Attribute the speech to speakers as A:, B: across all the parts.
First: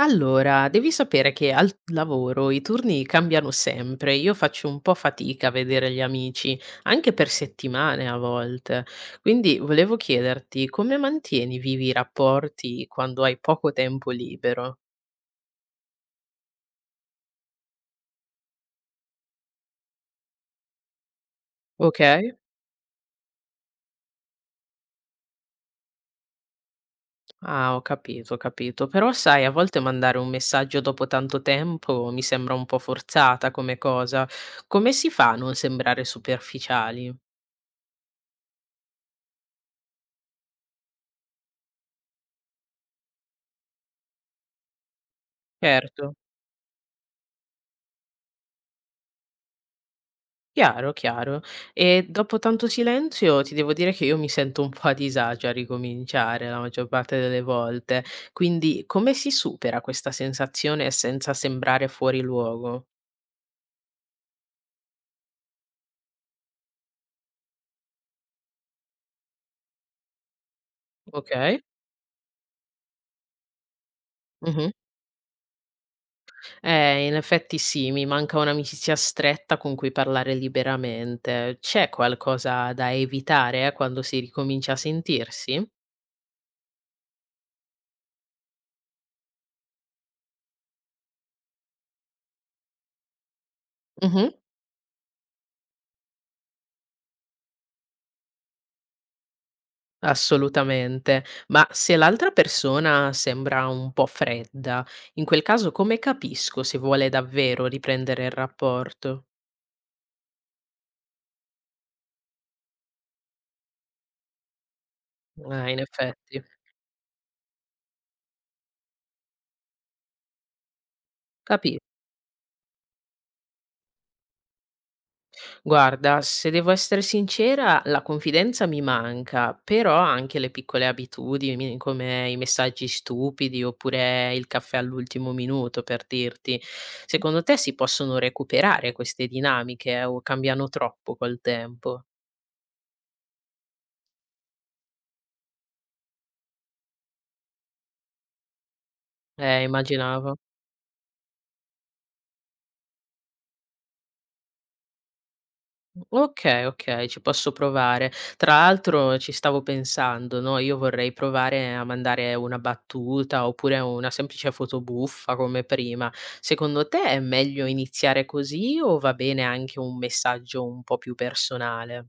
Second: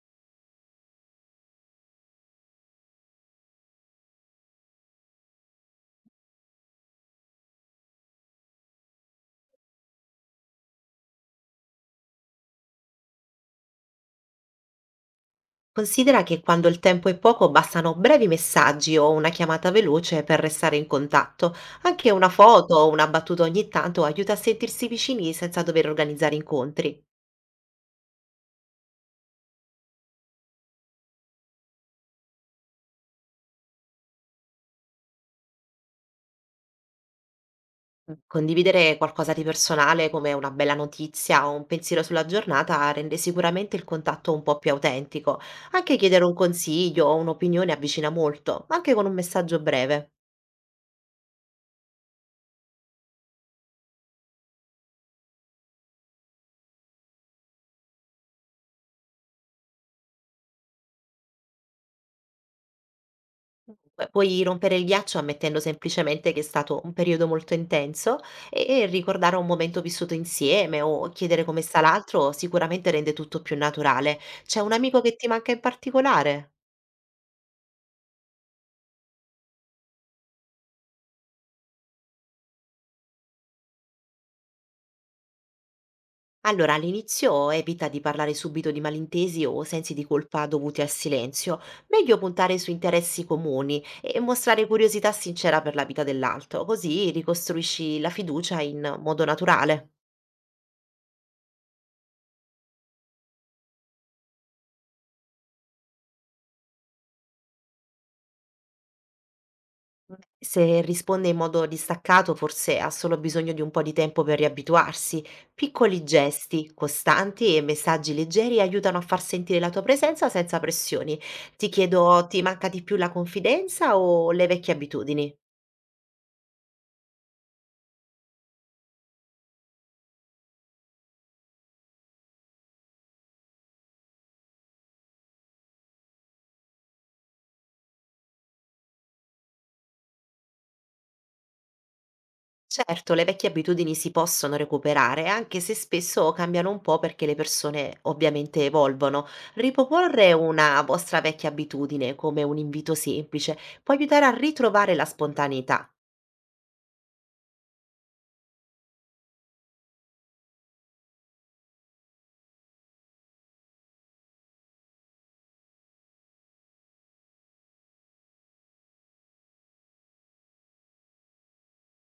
A: Allora, devi sapere che al lavoro i turni cambiano sempre, io faccio un po' fatica a vedere gli amici, anche per settimane a volte. Quindi volevo chiederti come mantieni vivi i rapporti quando hai poco tempo libero?
B: Considera che quando il tempo è poco bastano brevi messaggi o una chiamata veloce per restare in contatto.
A: Ok?
B: Anche una foto o una battuta ogni tanto aiuta a sentirsi vicini senza dover organizzare incontri.
A: Ah, ho capito, ho capito. Però sai, a volte mandare un messaggio dopo tanto tempo mi sembra un po' forzata come cosa. Come si fa a non sembrare superficiali?
B: Condividere qualcosa di personale come una bella notizia o un pensiero sulla giornata rende sicuramente il contatto un po' più autentico. Anche
A: Certo.
B: chiedere un consiglio o un'opinione avvicina molto, anche con un messaggio breve.
A: Chiaro, chiaro. E dopo tanto silenzio ti devo dire che io mi sento un po' a disagio a ricominciare la maggior parte delle volte. Quindi come si supera questa sensazione senza sembrare fuori luogo?
B: Beh, puoi rompere il ghiaccio ammettendo semplicemente che è stato un periodo molto intenso e ricordare un momento vissuto insieme o chiedere
A: Okay.
B: come sta l'altro sicuramente rende tutto più naturale. C'è
A: Mh-mh.
B: un amico che ti manca in particolare?
A: In effetti sì, mi manca un'amicizia stretta con cui parlare liberamente. C'è qualcosa da evitare quando si ricomincia a sentirsi?
B: Allora, all'inizio evita di parlare subito di malintesi o sensi di colpa dovuti al silenzio. Meglio puntare su interessi comuni e
A: Mh-mh.
B: mostrare curiosità sincera per la vita dell'altro, così ricostruisci la fiducia in modo naturale.
A: Assolutamente. Ma se l'altra persona sembra un po' fredda, in quel caso come capisco se vuole davvero riprendere il rapporto?
B: Se risponde in modo distaccato, forse ha solo bisogno di un po' di tempo per riabituarsi.
A: In
B: Piccoli
A: effetti.
B: gesti, costanti e messaggi leggeri aiutano a far sentire la tua presenza senza pressioni. Ti
A: Capi
B: chiedo, ti manca di più la confidenza o le vecchie abitudini?
A: guarda, se devo essere sincera, la confidenza mi manca, però anche le piccole abitudini, come i messaggi stupidi oppure il caffè all'ultimo minuto, per dirti. Secondo te si possono recuperare queste dinamiche o cambiano troppo col tempo?
B: Certo, le vecchie abitudini si possono recuperare, anche se spesso cambiano un po' perché le persone ovviamente evolvono. Riproporre
A: Immaginavo.
B: una vostra vecchia abitudine come un invito semplice può aiutare a ritrovare la spontaneità.
A: Okay, okay, ci posso provare. Tra l'altro ci stavo pensando, no, io vorrei provare a mandare una battuta oppure una semplice foto buffa come prima. Secondo te è meglio iniziare così o va bene anche un messaggio un po' più personale?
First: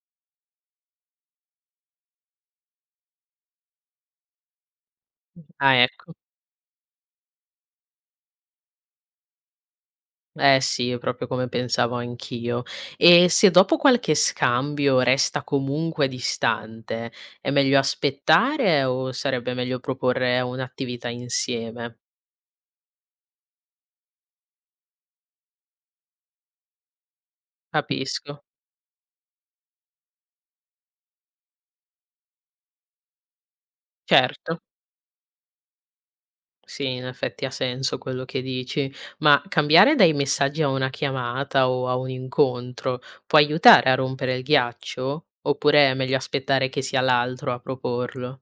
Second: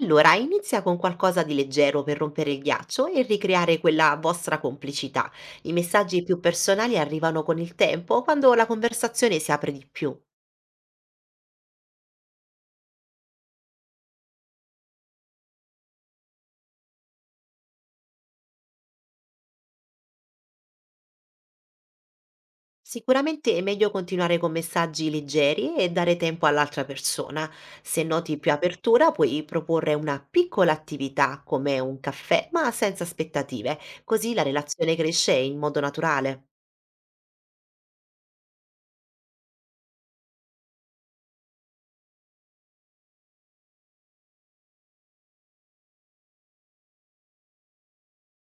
B: Allora, inizia con qualcosa di leggero per rompere il ghiaccio e ricreare quella vostra complicità. I
A: Ah, ecco.
B: messaggi più personali arrivano con il tempo, quando la conversazione si apre di più.
A: Eh sì, proprio come pensavo anch'io. E se dopo qualche scambio resta comunque distante, è meglio aspettare o sarebbe meglio proporre un'attività insieme?
B: Sicuramente è meglio continuare con messaggi leggeri e dare tempo all'altra persona. Se noti
A: Capisco.
B: più apertura, puoi proporre una piccola attività come un caffè, ma senza aspettative, così la
A: Certo,
B: relazione cresce in modo naturale.
A: sì, in effetti ha senso quello che dici, ma cambiare dai messaggi a una chiamata o a un incontro può aiutare a rompere il ghiaccio? Oppure è meglio aspettare che sia l'altro a proporlo?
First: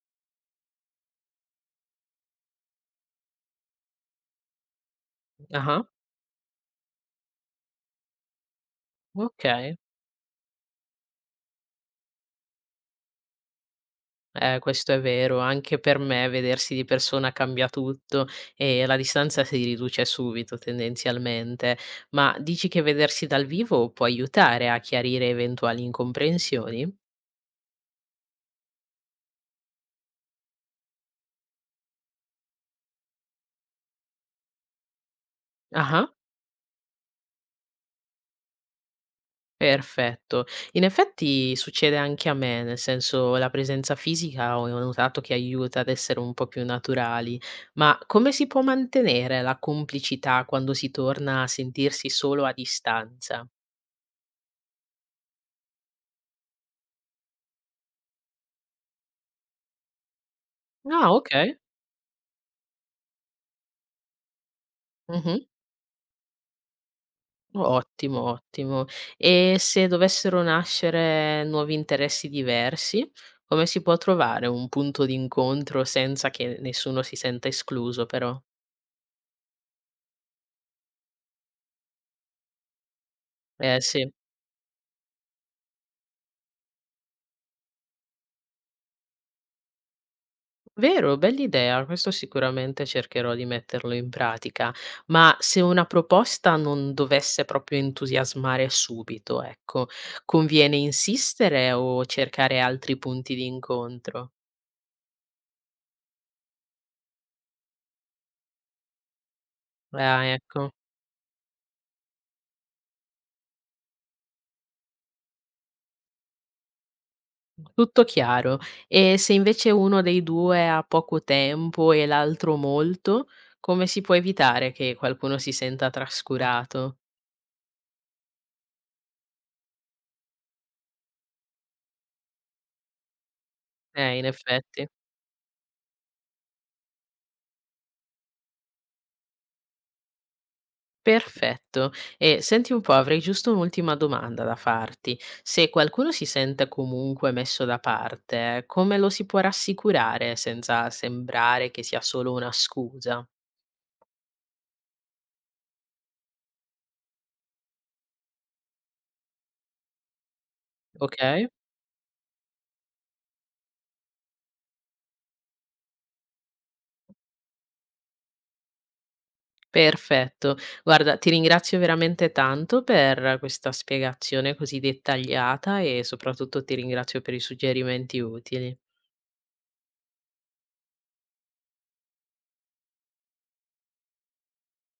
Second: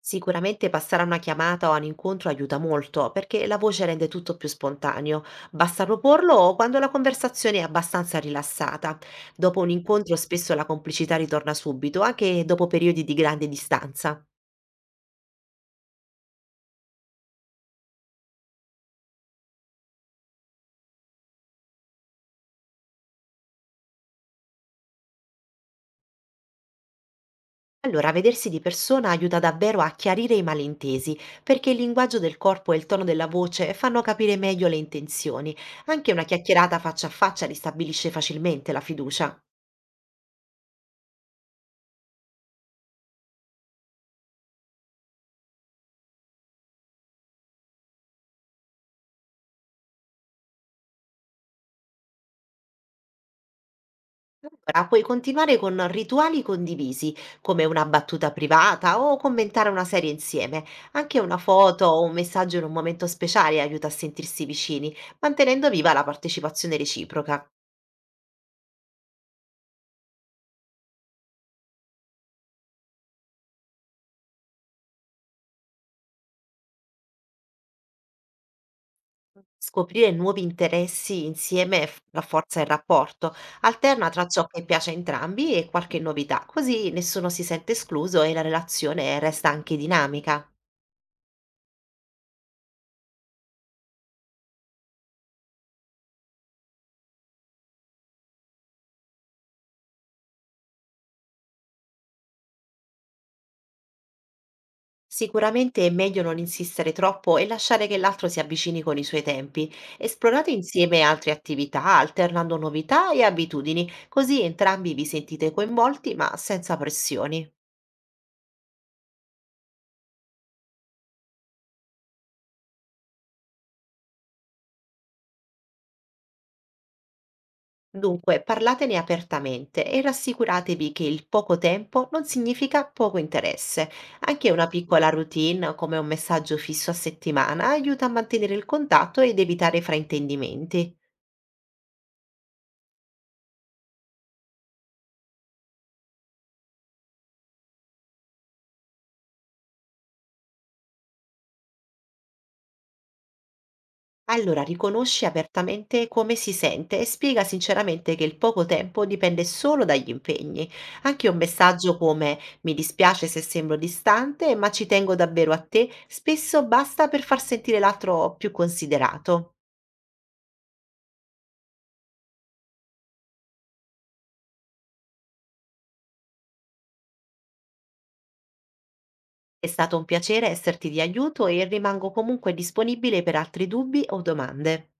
B: Sicuramente passare a una chiamata o a un incontro aiuta molto, perché la voce rende tutto più spontaneo.
A: Ah-ah,
B: Basta proporlo quando la conversazione è abbastanza rilassata. Dopo un
A: ok.
B: incontro spesso la complicità ritorna subito, anche dopo periodi di grande distanza.
A: Questo è vero, anche per me vedersi di persona cambia tutto e la distanza si riduce subito tendenzialmente. Ma dici che vedersi dal vivo può aiutare a chiarire eventuali incomprensioni?
B: Allora, vedersi di persona aiuta davvero a chiarire i malintesi, perché il linguaggio del corpo e il tono della voce fanno capire meglio le intenzioni.
A: Ah-ah.
B: Anche una chiacchierata faccia a faccia ristabilisce facilmente la fiducia.
A: Perfetto. In effetti succede anche a me, nel senso la presenza fisica ho notato che aiuta ad essere un po' più naturali, ma come si può mantenere la complicità quando si torna a sentirsi solo a distanza?
B: Allora, puoi continuare con rituali condivisi, come una battuta privata o commentare una serie insieme.
A: Ah,
B: Anche una
A: okay.
B: foto o un messaggio in un momento speciale aiuta a sentirsi vicini,
A: Mh-mh.
B: mantenendo viva la partecipazione reciproca.
A: Ottimo, ottimo. E se dovessero nascere nuovi interessi diversi, come si può trovare un punto d'incontro senza che nessuno si senta escluso però?
B: Scoprire nuovi interessi insieme rafforza il rapporto, alterna
A: Sì.
B: tra ciò che piace a entrambi e qualche novità, così nessuno si sente escluso e la relazione resta anche dinamica.
A: Vero, bell'idea, questo sicuramente cercherò di metterlo in pratica, ma se una proposta non dovesse proprio entusiasmare subito, ecco, conviene insistere o cercare altri punti di incontro?
B: Sicuramente è meglio non insistere troppo e lasciare che l'altro si avvicini con i suoi tempi.
A: Ah,
B: Esplorate
A: ecco,
B: insieme altre attività, alternando novità e abitudini, così entrambi vi sentite coinvolti ma senza pressioni.
A: tutto chiaro. E se invece uno dei due ha poco tempo e l'altro molto, come si può evitare che qualcuno si senta trascurato?
B: Dunque, parlatene apertamente e rassicuratevi che il poco tempo non significa poco interesse.
A: In
B: Anche una
A: effetti.
B: piccola routine, come un messaggio fisso a settimana, aiuta a mantenere il contatto ed evitare fraintendimenti.
A: Perfetto. E senti un po', avrei giusto un'ultima domanda da farti. Se qualcuno si sente comunque messo da parte, come lo si può rassicurare senza sembrare che sia solo una scusa?
B: Allora, riconosce apertamente come si sente e spiega sinceramente che il poco tempo dipende solo dagli impegni. Anche un
A: Ok?
B: messaggio come "mi dispiace se sembro distante, ma ci tengo davvero a te", spesso basta per far sentire l'altro più considerato.
A: Perfetto. Guarda, ti ringrazio veramente tanto per questa spiegazione così dettagliata e soprattutto ti ringrazio per i suggerimenti utili.
B: È stato un piacere esserti di aiuto e rimango comunque disponibile per altri dubbi o domande.